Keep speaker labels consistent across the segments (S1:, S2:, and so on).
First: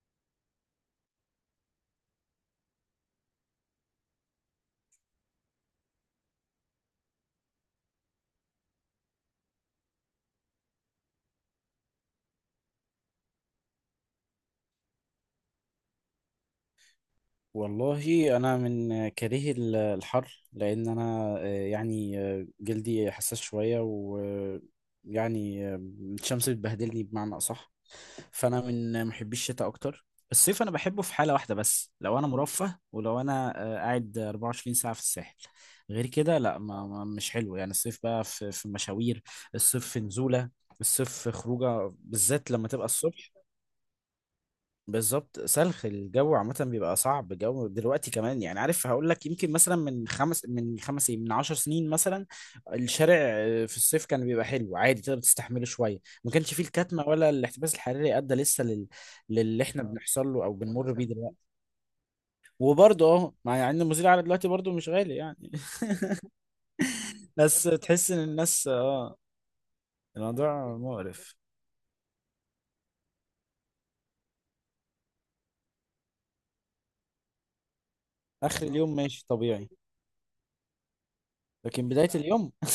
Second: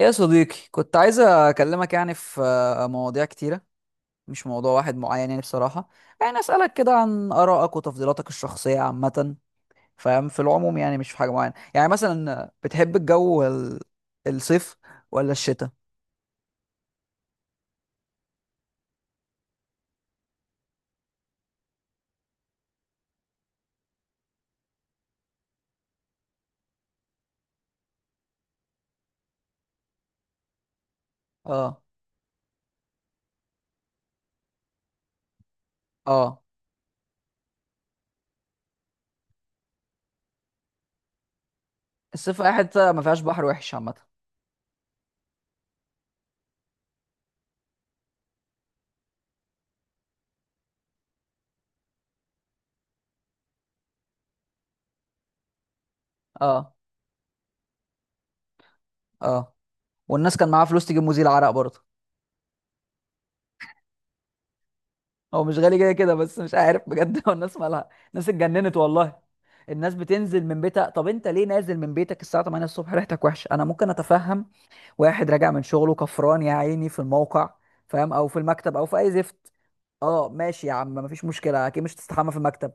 S1: يا صديقي، كنت عايز اكلمك يعني في مواضيع كتيرة. مش موضوع واحد معين يعني بصراحة. يعني اسألك كده عن آرائك وتفضيلاتك الشخصية عامة، فاهم؟ في العموم يعني، مش في حاجة معينة، يعني مثلا بتحب الجو الصيف ولا الشتاء؟
S2: والله انا من كارهي الحر لان انا يعني جلدي حساس شويه ويعني الشمس بتبهدلني بمعنى اصح. فانا من محبي الشتاء اكتر. الصيف انا بحبه في حاله واحده
S1: اه،
S2: بس لو انا مرفه ولو انا قاعد 24 ساعه في الساحل. غير كده
S1: اه.
S2: لا، مش حلو يعني الصيف بقى في مشاوير. الصيف في نزوله، الصيف في خروجه
S1: الصيف
S2: بالذات
S1: اي
S2: لما تبقى
S1: حتة ما فيهاش
S2: الصبح.
S1: بحر وحش عامة.
S2: بالظبط، سلخ الجو عامة بيبقى صعب. جو دلوقتي كمان يعني، عارف هقول لك، يمكن مثلا من خمس من خمس إيه، من عشر سنين مثلا، الشارع في الصيف كان بيبقى حلو عادي تقدر تستحمله شوية. ما كانش فيه
S1: اه،
S2: الكتمة ولا الاحتباس الحراري أدى لسه
S1: اه.
S2: للي احنا بنحصل
S1: والناس
S2: له
S1: كان
S2: أو
S1: معاها فلوس
S2: بنمر
S1: تجيب
S2: بيه
S1: مزيل
S2: دلوقتي.
S1: عرق برضه.
S2: وبرضه مع إن المزيل على دلوقتي برضه مش غالي
S1: هو
S2: يعني.
S1: مش غالي كده كده، بس مش عارف بجد هو الناس
S2: بس
S1: مالها؟
S2: تحس إن
S1: الناس
S2: الناس
S1: اتجننت والله.
S2: اه
S1: الناس بتنزل من
S2: الموضوع
S1: بيتها، طب انت
S2: مقرف.
S1: ليه نازل من بيتك الساعه 8 الصبح ريحتك وحشه؟ انا ممكن اتفهم واحد راجع من شغله كفران يا عيني في الموقع، فاهم؟ او في
S2: آخر
S1: المكتب او
S2: اليوم
S1: في اي
S2: ماشي
S1: زفت.
S2: طبيعي،
S1: اه ماشي يا عم، مفيش مشكله، اكيد
S2: لكن
S1: مش
S2: بداية
S1: هتستحمى في
S2: اليوم.
S1: المكتب.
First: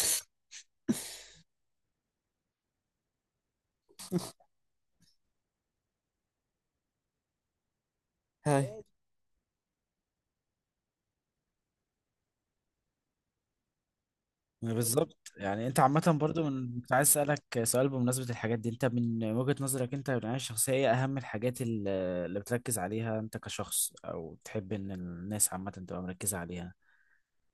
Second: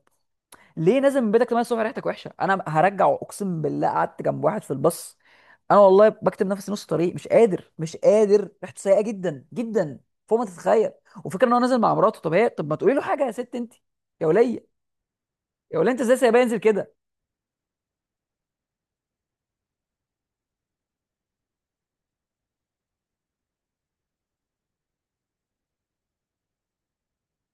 S1: ليه نازل من بيتك 8 الصبح ريحتك وحشه؟ انا هرجع اقسم بالله، قعدت جنب واحد في الباص. انا والله بكتب نفسي نص طريق، مش قادر، مش قادر، ريحته سيئه جدا جدا، فوق ما تتخيل. وفكره ان هو نازل مع مراته، طب هي طب ما تقولي له حاجه؟ يا ست انت، يا وليه.
S2: بالظبط. يعني
S1: يا
S2: انت
S1: وليه، انت ازاي
S2: عامة
S1: سايباه
S2: برضو،
S1: ينزل
S2: من
S1: كده؟
S2: كنت عايز اسألك سؤال بمناسبة الحاجات دي، انت من وجهة نظرك انت من العناية الشخصية، ايه اهم الحاجات اللي بتركز عليها انت كشخص، او تحب ان الناس عامة تبقى مركزة عليها؟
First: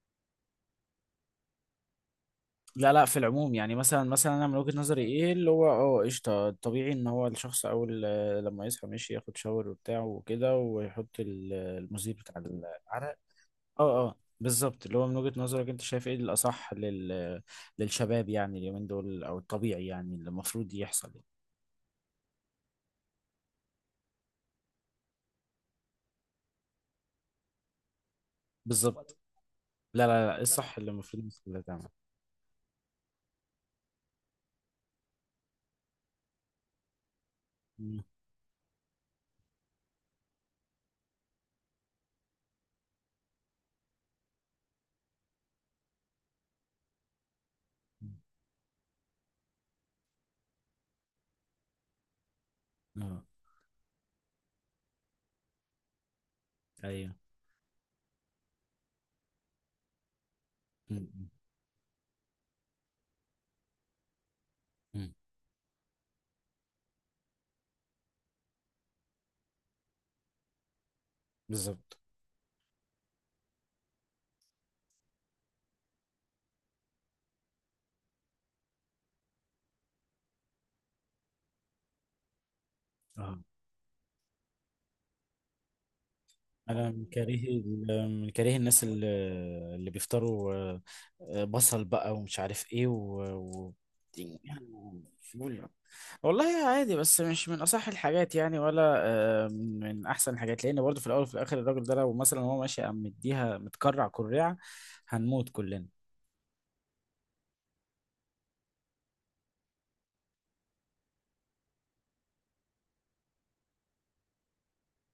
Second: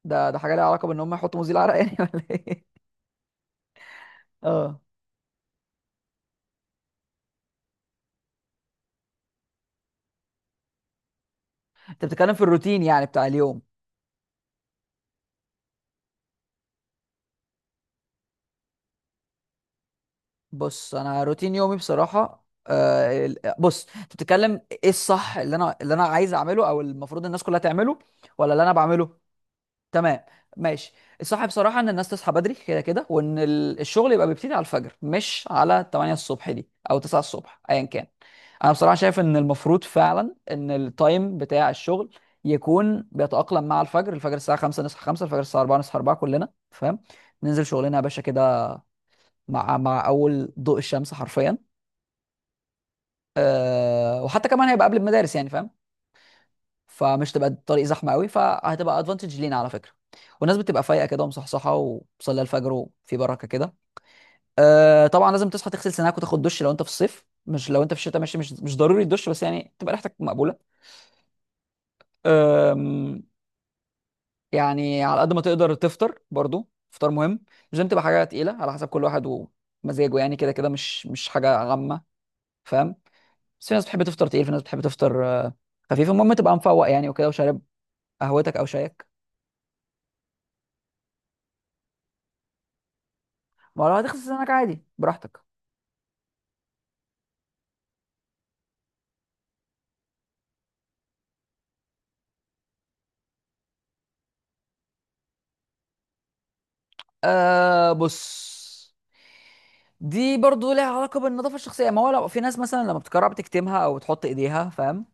S1: ده حاجه ليها علاقه بان هم يحطوا مزيل عرق يعني ولا ايه؟
S2: لا لا، في العموم يعني مثلا انا من وجهة
S1: اه،
S2: نظري ايه اللي هو، قشطة، طبيعي ان هو الشخص اول لما يصحى ماشي ياخد شاور وبتاع وكده ويحط
S1: انت
S2: المذيب
S1: بتتكلم في
S2: بتاع
S1: الروتين يعني
S2: عارف.
S1: بتاع اليوم.
S2: اه، اه بالظبط، اللي هو من وجهة نظرك انت شايف ايه الاصح للشباب يعني اليومين دول، او الطبيعي يعني اللي المفروض
S1: بص،
S2: يحصل
S1: انا
S2: يعني.
S1: روتين يومي بصراحه، بص انت بتتكلم ايه الصح؟ اللي انا عايز اعمله، او المفروض الناس كلها تعمله، ولا اللي انا بعمله؟
S2: بالظبط. لا
S1: تمام،
S2: لا لا، ايه الصح اللي
S1: ماشي.
S2: المفروض الناس
S1: الصح
S2: كلها
S1: بصراحة إن
S2: تعمل.
S1: الناس تصحى بدري كده كده، وإن الشغل يبقى بيبتدي على الفجر، مش على 8 الصبح دي أو 9 الصبح أيا
S2: مم.
S1: كان. أنا بصراحة شايف إن المفروض فعلا إن التايم بتاع الشغل يكون بيتأقلم مع الفجر. الفجر الساعة 5، نصحى 5، الفجر الساعة 4، نصحى 4، كلنا فاهم. ننزل شغلنا يا
S2: مم.
S1: باشا كده، مع أول ضوء الشمس حرفيا.
S2: اه.
S1: وحتى كمان هيبقى قبل المدارس يعني، فاهم؟
S2: ايوه.
S1: فمش تبقى الطريق زحمه قوي، فهتبقى ادفانتج لينا على فكره. والناس بتبقى فايقه كده
S2: مم.
S1: ومصحصحه، وبتصلي الفجر وفي بركه كده. أه
S2: مم.
S1: طبعا لازم تصحى، تغسل سنانك وتاخد دش لو انت في الصيف. مش لو انت في الشتاء، ماشي، مش ضروري الدش، بس يعني تبقى ريحتك مقبوله.
S2: بالظبط.
S1: أم، يعني على قد ما تقدر تفطر برضو، فطار مهم. مش لازم تبقى حاجه تقيله، على حسب كل واحد ومزاجه يعني. كده كده مش حاجه غامه، فاهم؟
S2: اه.
S1: بس في ناس بتحب تفطر تقيل، في ناس بتحب تفطر خفيف. المهم تبقى
S2: انا
S1: مفوق يعني، وكده، وشارب
S2: من كاره
S1: قهوتك او
S2: الناس
S1: شايك.
S2: اللي بيفطروا بصل بقى ومش عارف ايه،
S1: ما لو هتغسل سنانك
S2: يعني
S1: عادي براحتك.
S2: فول. والله عادي، بس مش من اصح الحاجات يعني ولا من احسن الحاجات، لان برضه في الاول وفي الاخر الراجل ده لو مثلا هو ماشي قام مديها متكرع كريعه هنموت كلنا.
S1: آه بص، دي برضو لها علاقة بالنظافة الشخصية. ما هو لو في ناس مثلا لما بتكرر بتكتمها أو بتحط إيديها، فاهم؟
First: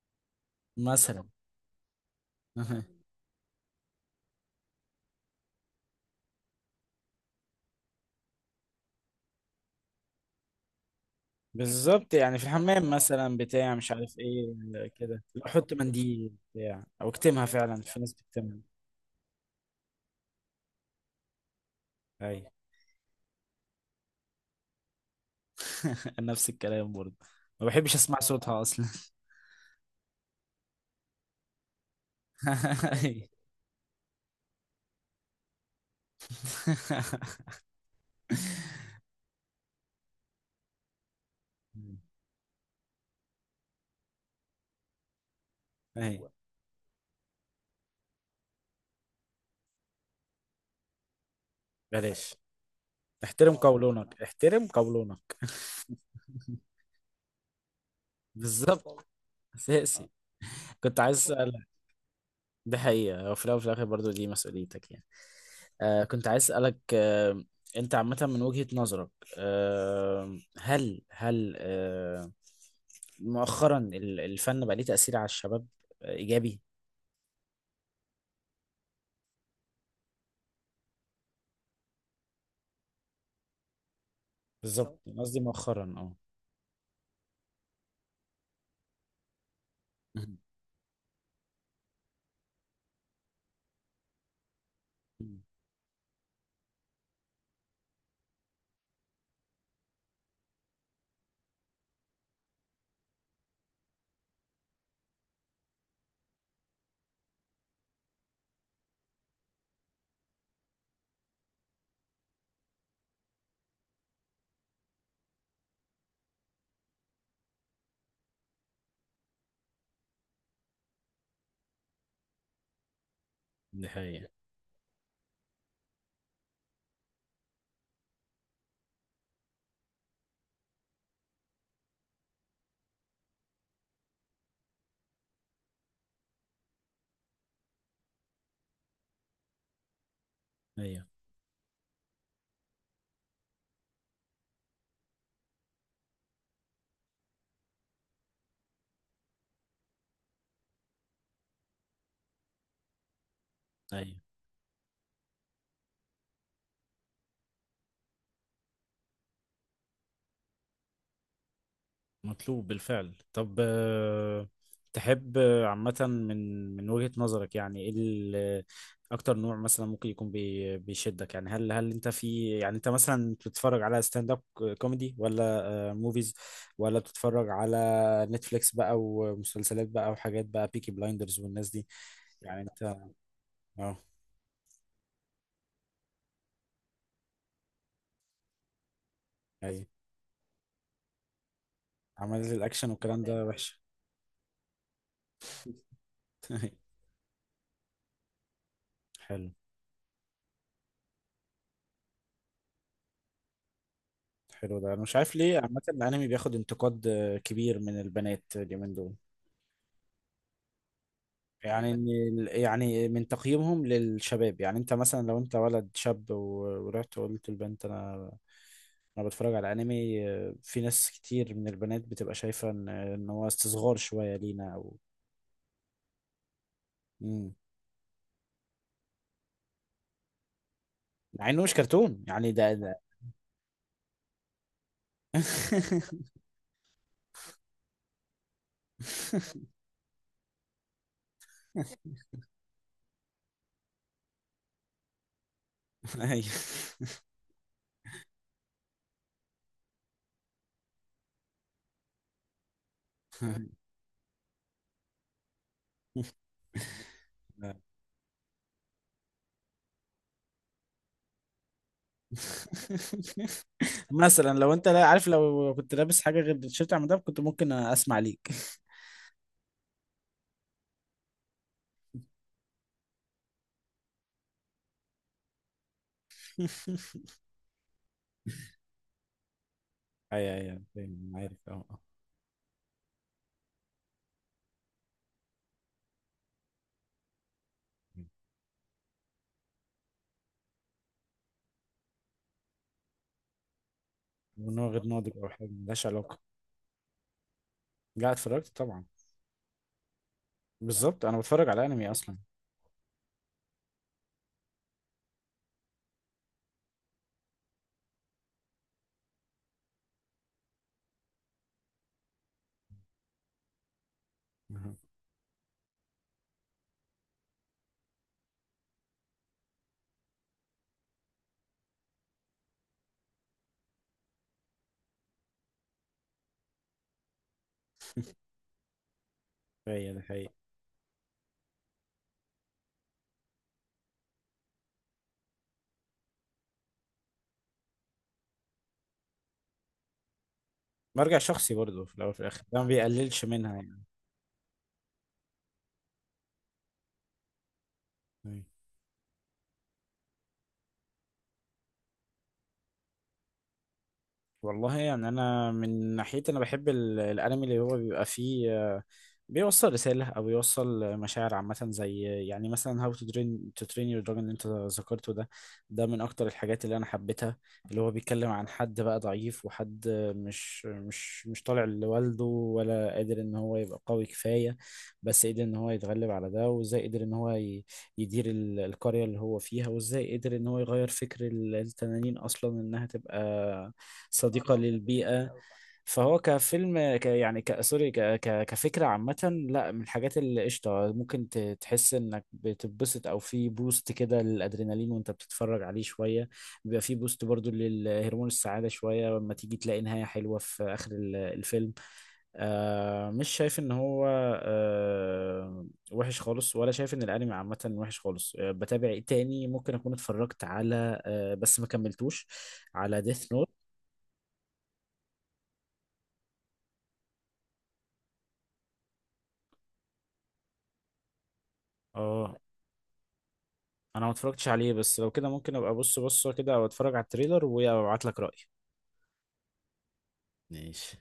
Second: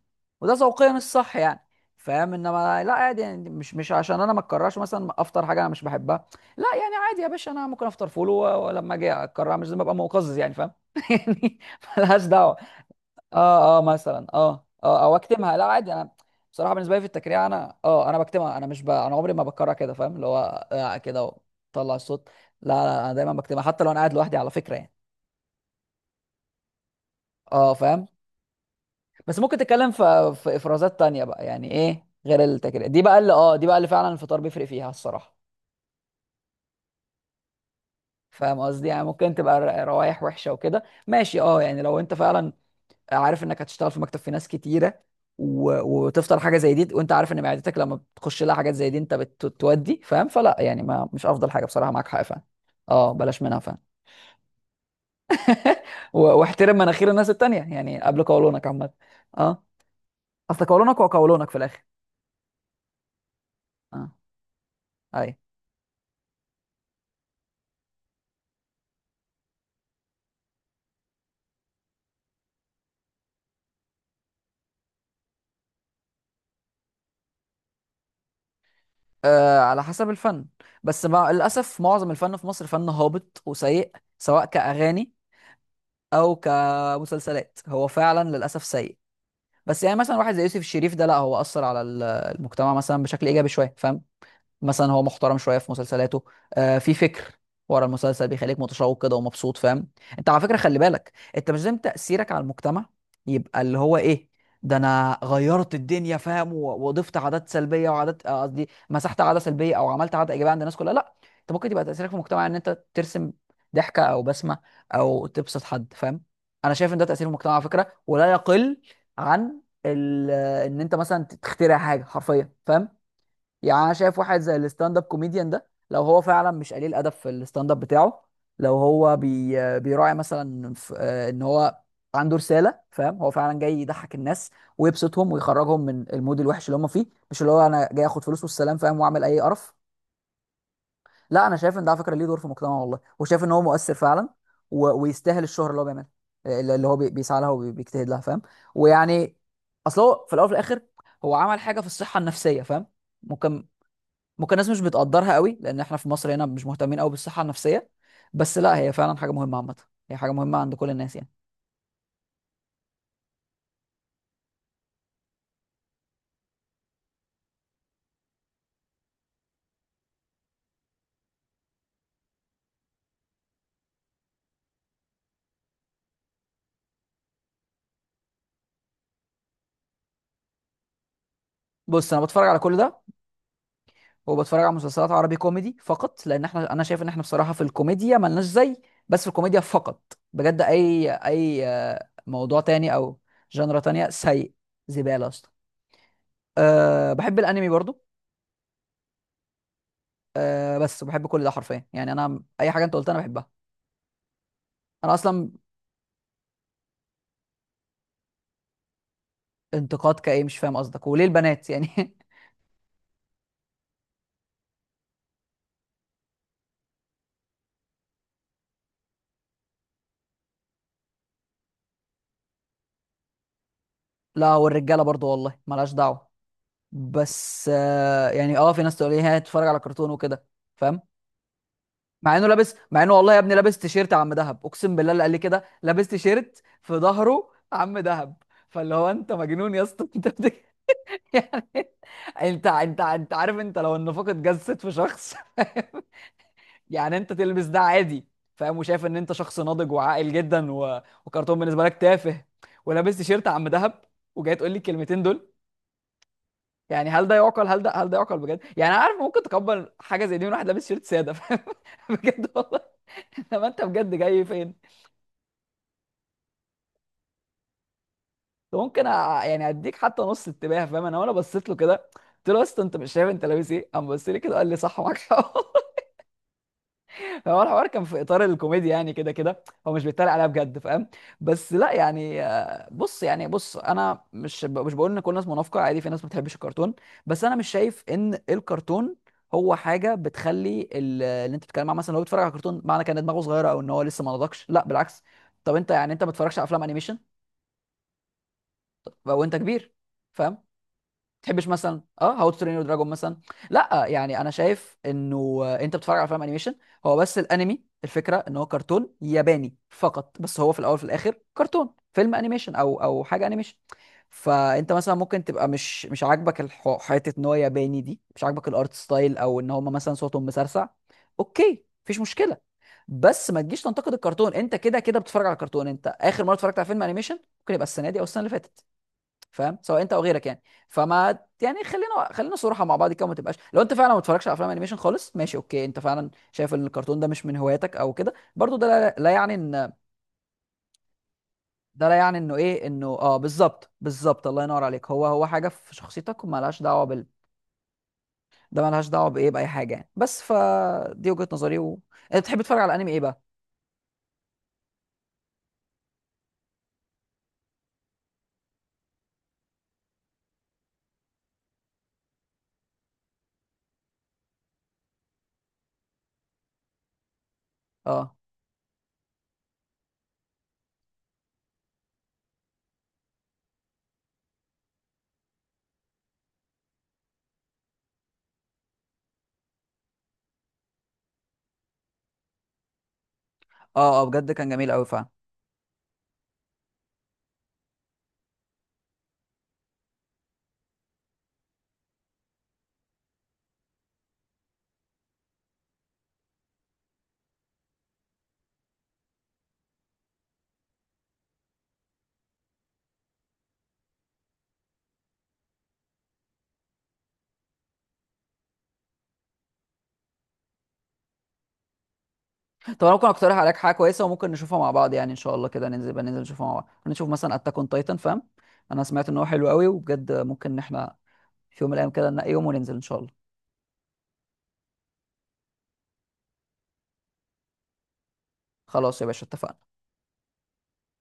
S1: وده ذوقيا
S2: مثلا.
S1: الصح يعني، فاهم؟ انما لا عادي يعني، مش عشان انا ما اتكررش، مثلا افطر حاجه انا مش بحبها، لا يعني. عادي يا باشا، انا ممكن افطر فول ولما اجي اكررها مش لازم ابقى مقزز يعني، فاهم؟ يعني
S2: بالظبط،
S1: ملهاش
S2: يعني في
S1: دعوه.
S2: الحمام مثلا بتاع
S1: اه اه
S2: مش عارف
S1: مثلا،
S2: ايه،
S1: اه اه او
S2: كده لو
S1: اكتمها. لا
S2: احط
S1: عادي انا،
S2: منديل
S1: بصراحه
S2: بتاع
S1: بالنسبه لي في
S2: او
S1: التكريع،
S2: اكتمها،
S1: انا
S2: فعلا في
S1: اه
S2: ناس
S1: انا بكتمها.
S2: بتكتمها.
S1: انا مش ب... انا عمري ما بكرر كده، فاهم؟ اللي هو آه كده وطلع الصوت.
S2: اي.
S1: لا لا انا دايما بكتمها، حتى لو انا قاعد لوحدي على فكره يعني.
S2: نفس الكلام برضه، ما
S1: اه
S2: بحبش
S1: فاهم.
S2: اسمع صوتها اصلا.
S1: بس ممكن تتكلم في افرازات تانية بقى يعني، ايه غير التكريع دي بقى؟
S2: أي.
S1: اللي اه دي بقى اللي فعلا الفطار بيفرق فيها الصراحه. فاهم قصدي؟ يعني ممكن تبقى روايح وحشه وكده، ماشي. اه يعني لو انت فعلا عارف انك هتشتغل في مكتب في ناس كتيره،
S2: أي.
S1: وتفطر حاجه زي دي، وانت عارف ان معدتك لما بتخش لها حاجات زي دي انت بتودي، فاهم؟ فلا يعني، ما مش افضل حاجه بصراحه، معاك حق
S2: بلاش.
S1: فاهم. اه بلاش
S2: احترم
S1: منها، فاهم؟
S2: قولونك، احترم قولونك.
S1: واحترم مناخير الناس التانيه يعني، قبل قولونك عامه.
S2: بالظبط.
S1: اه.
S2: اساسي.
S1: اصل قولونك
S2: كنت
S1: هو
S2: عايز
S1: قولونك في
S2: اسالك،
S1: الاخر.
S2: دي حقيقه هو في الاول وفي الاخر
S1: اه،
S2: برضه دي مسؤوليتك يعني.
S1: اي.
S2: كنت عايز اسالك، انت عامه من وجهه نظرك، هل مؤخرا الفن بقى ليه تاثير على الشباب ايجابي؟
S1: آه على حسب الفن، بس للاسف معظم الفن في مصر فن هابط وسيء، سواء
S2: بالظبط
S1: كاغاني
S2: قصدي مؤخرا. اه
S1: او كمسلسلات. هو فعلا للاسف سيء. بس يعني مثلا واحد زي يوسف الشريف ده، لا هو اثر على المجتمع مثلا بشكل ايجابي شويه، فاهم؟ مثلا هو محترم
S2: مم.
S1: شويه في مسلسلاته، آه في فكر ورا المسلسل، بيخليك متشوق كده ومبسوط، فاهم؟ انت على فكره خلي بالك، انت مش لازم تاثيرك على المجتمع يبقى اللي هو ايه، ده انا غيرت الدنيا، فاهم؟ وضفت عادات سلبيه وعادات قصدي مسحت عاده سلبيه او عملت عاده ايجابيه عند الناس كلها، لا. انت ممكن تبقى تاثيرك في المجتمع ان انت ترسم ضحكه او بسمه، او تبسط حد، فاهم؟ انا شايف ان ده تاثير المجتمع على فكره، ولا يقل عن ان انت مثلا تخترع حاجه حرفيا، فاهم؟ يعني
S2: دي
S1: انا شايف
S2: حقيقة.
S1: واحد زي الستاند اب كوميديان ده، لو هو فعلا مش قليل ادب في الستاند اب بتاعه، لو هو بيراعي مثلا ان هو عنده رساله، فاهم؟ هو فعلا جاي يضحك الناس ويبسطهم ويخرجهم من المود الوحش اللي هم فيه، مش اللي هو انا جاي اخد فلوس والسلام، فاهم؟ واعمل اي قرف.
S2: أيوة.
S1: لا انا شايف ان ده على فكره ليه دور في المجتمع والله، وشايف ان هو مؤثر فعلا، ويستاهل الشهره اللي هو بيعملها، اللي هو بيسعى لها وبيجتهد لها، فاهم؟ ويعني، اصل هو في الاول وفي الاخر هو عمل حاجه في الصحه النفسيه، فاهم؟ ممكن
S2: أيوة،
S1: ممكن الناس مش بتقدرها قوي لان احنا في مصر هنا مش مهتمين قوي بالصحه النفسيه، بس لا هي فعلا حاجه مهمه عامه. هي حاجه مهمه عند كل الناس يعني.
S2: مطلوب بالفعل. طب تحب عامة، من وجهة نظرك يعني إيه أكتر نوع مثلا ممكن يكون بيشدك، يعني هل أنت في، يعني أنت مثلا بتتفرج على ستاند أب كوميدي، ولا موفيز، ولا بتتفرج على نتفليكس بقى ومسلسلات بقى وحاجات بقى بيكي بلايندرز والناس دي؟
S1: بص انا بتفرج على
S2: يعني
S1: كل
S2: أنت؟
S1: ده،
S2: أه.
S1: وبتفرج على مسلسلات عربي كوميدي فقط، لان احنا، انا شايف ان احنا بصراحه في الكوميديا ملناش زي، بس في الكوميديا
S2: أيوة.
S1: فقط. بجد اي اي
S2: عمل
S1: موضوع
S2: الأكشن
S1: تاني او
S2: والكلام ده
S1: جنرا
S2: وحش.
S1: تانية سيء، زباله اصلا. أه بحب الانمي برضو.
S2: حلو.
S1: أه بس بحب كل ده حرفيا يعني، انا اي حاجه انت قلتها انا بحبها.
S2: حلو، ده انا
S1: انا
S2: مش عارف
S1: اصلا
S2: ليه عامه الانمي بياخد انتقاد كبير من البنات اليومين دول.
S1: انتقاد كايه؟ مش فاهم قصدك، وليه البنات يعني؟
S2: يعني إن يعني من تقييمهم للشباب، يعني انت مثلا لو انت ولد شاب ورحت وقلت للبنت انا بتفرج على انمي، في ناس كتير من البنات بتبقى شايفه ان هو استصغار شويه
S1: لا
S2: لينا او.
S1: والرجاله برضو والله، ملهاش دعوه.
S2: امم
S1: بس آه يعني، اه في ناس تقول ايه، هتتفرج على كرتون وكده، فاهم؟
S2: مع انه مش كرتون
S1: مع انه،
S2: يعني ده
S1: لابس
S2: ده
S1: مع انه والله يا ابني لابس تيشيرت عم دهب، اقسم بالله، اللي قال لي كده لابس تيشيرت في ظهره عم دهب. فاللي هو انت مجنون يا اسطى! يعني انت عارف، انت لو النفاق اتجسد في شخص،
S2: ايوه.
S1: يعني انت تلبس ده عادي، فاهم؟ وشايف ان انت شخص ناضج وعاقل جدا، وكرتون بالنسبه لك تافه، ولابس تيشيرت عم دهب، وجاي تقول لي الكلمتين دول؟ يعني هل ده يعقل؟ هل ده يعقل بجد يعني؟ انا عارف ممكن تقبل حاجه زي دي من واحد لابس شيرت ساده، فاهم؟ بجد والله، لما انت بجد جاي
S2: مثلا لو
S1: فين؟
S2: انت، لا عارف، لو كنت لابس حاجه غير التيشيرت عم ده كنت ممكن اسمع ليك.
S1: يعني اديك حتى نص انتباه، فاهم؟ انا وانا بصيت له كده قلت له يا اسطى، انت مش شايف انت لابس ايه؟ قام بص لي كده قال لي صح، معاك حق. هو الحوار كان في اطار الكوميديا يعني، كده كده هو مش بيتريق عليها
S2: اي اي،
S1: بجد،
S2: أنا
S1: فاهم؟
S2: فاهم، أنا عارف.
S1: بس
S2: اه
S1: لا
S2: اه.
S1: يعني، بص يعني، بص انا مش بقول ان كل الناس منافقه، عادي في ناس ما بتحبش الكرتون. بس انا مش شايف ان الكرتون هو حاجه بتخلي اللي انت بتتكلم عنه مثلا لو بيتفرج على كرتون معنى كان دماغه صغيره او ان هو لسه ما نضجش،
S2: من
S1: لا
S2: هو غير
S1: بالعكس.
S2: ناضج، او حاجه
S1: طب انت
S2: ملهاش
S1: يعني انت ما
S2: علاقه.
S1: بتتفرجش على افلام انيميشن
S2: لا، اتفرجت طبعا.
S1: وانت كبير، فاهم؟
S2: بالظبط انا
S1: تحبش
S2: بتفرج على
S1: مثلا
S2: انمي
S1: اه
S2: اصلا.
S1: هاو تو ترين يور دراجون مثلا؟ لا يعني انا شايف انه انت بتتفرج على فيلم انيميشن. هو بس الانمي، الفكره ان هو كرتون ياباني فقط، بس هو في الاول في الاخر كرتون، فيلم انيميشن او او حاجه انيميشن. فانت مثلا ممكن تبقى مش عاجبك حته ان هو ياباني دي، مش عاجبك الارت ستايل، او ان هم مثلا صوتهم مسرسع، اوكي مفيش مشكله. بس ما تجيش تنتقد الكرتون، انت كده كده بتتفرج على كرتون، انت اخر مره اتفرجت على فيلم انيميشن ممكن يبقى السنه دي او السنه اللي فاتت، فاهم؟ سواء انت
S2: هي
S1: او
S2: ده
S1: غيرك
S2: حقيقي،
S1: يعني. فما يعني، خلينا صراحه مع بعض كده، وما تبقاش، لو انت فعلا ما بتتفرجش على افلام انيميشن خالص، ماشي اوكي، انت فعلا شايف ان الكرتون ده مش من هواياتك او كده، برضو ده لا يعني ان،
S2: مرجع شخصي برضه،
S1: ده لا
S2: في الاول
S1: يعني
S2: وفي
S1: انه
S2: الاخر ده
S1: ايه،
S2: ما
S1: انه اه،
S2: بيقللش منها
S1: بالظبط بالظبط الله ينور عليك، هو هو حاجه في شخصيتك ومالهاش دعوه بال،
S2: يعني.
S1: ده مالهاش دعوه بايه، باي حاجه يعني. بس فدي وجهه نظري انت بتحب تتفرج على انمي ايه بقى؟
S2: والله يعني، انا من ناحيتي انا بحب الانمي اللي هو بيبقى فيه، بيوصل رسالة او بيوصل مشاعر عامة، زي يعني مثلا How to Train to Train Your Dragon اللي انت ذكرته ده. ده من اكتر الحاجات اللي انا حبيتها. اللي هو
S1: اه
S2: بيتكلم عن حد بقى ضعيف، وحد مش طالع لوالده ولا قادر ان هو يبقى قوي كفاية. بس قدر ان هو يتغلب على ده، وازاي قدر ان هو يدير القرية اللي هو فيها، وازاي قدر ان هو يغير فكر التنانين اصلا انها تبقى
S1: اه اه بجد كان
S2: صديقة
S1: جميل قوي فعلا.
S2: للبيئة. فهو كفيلم، يعني سوري، ك ك كفكرة عامة، لا من الحاجات اللي قشطة ممكن تحس انك بتتبسط، او في بوست كده للادرينالين وانت بتتفرج عليه شوية. بيبقى في بوست برضو للهرمون السعادة شوية لما تيجي تلاقي نهاية حلوة في اخر الفيلم. مش شايف ان هو وحش خالص، ولا شايف ان الانمي عامة وحش خالص. بتابع إيه تاني ممكن اكون اتفرجت على، بس ما كملتوش،
S1: طب انا
S2: على
S1: ممكن
S2: ديث.
S1: اقترح عليك حاجه كويسه وممكن نشوفها مع بعض يعني، ان شاء الله كده ننزل بقى، ننزل نشوفها مع بعض، ممكن نشوف مثلا اتاك اون تايتن، فاهم؟ انا سمعت ان هو حلو قوي، وبجد ممكن ان احنا في يوم من الايام كده ننقي
S2: اه،
S1: يوم وننزل ان شاء الله.
S2: انا ما اتفرجتش عليه، بس لو كده ممكن ابقى ابص بصه كده او اتفرج على التريلر وابعت لك رأيي.
S1: خلاص يا باشا اتفقنا.
S2: ماشي.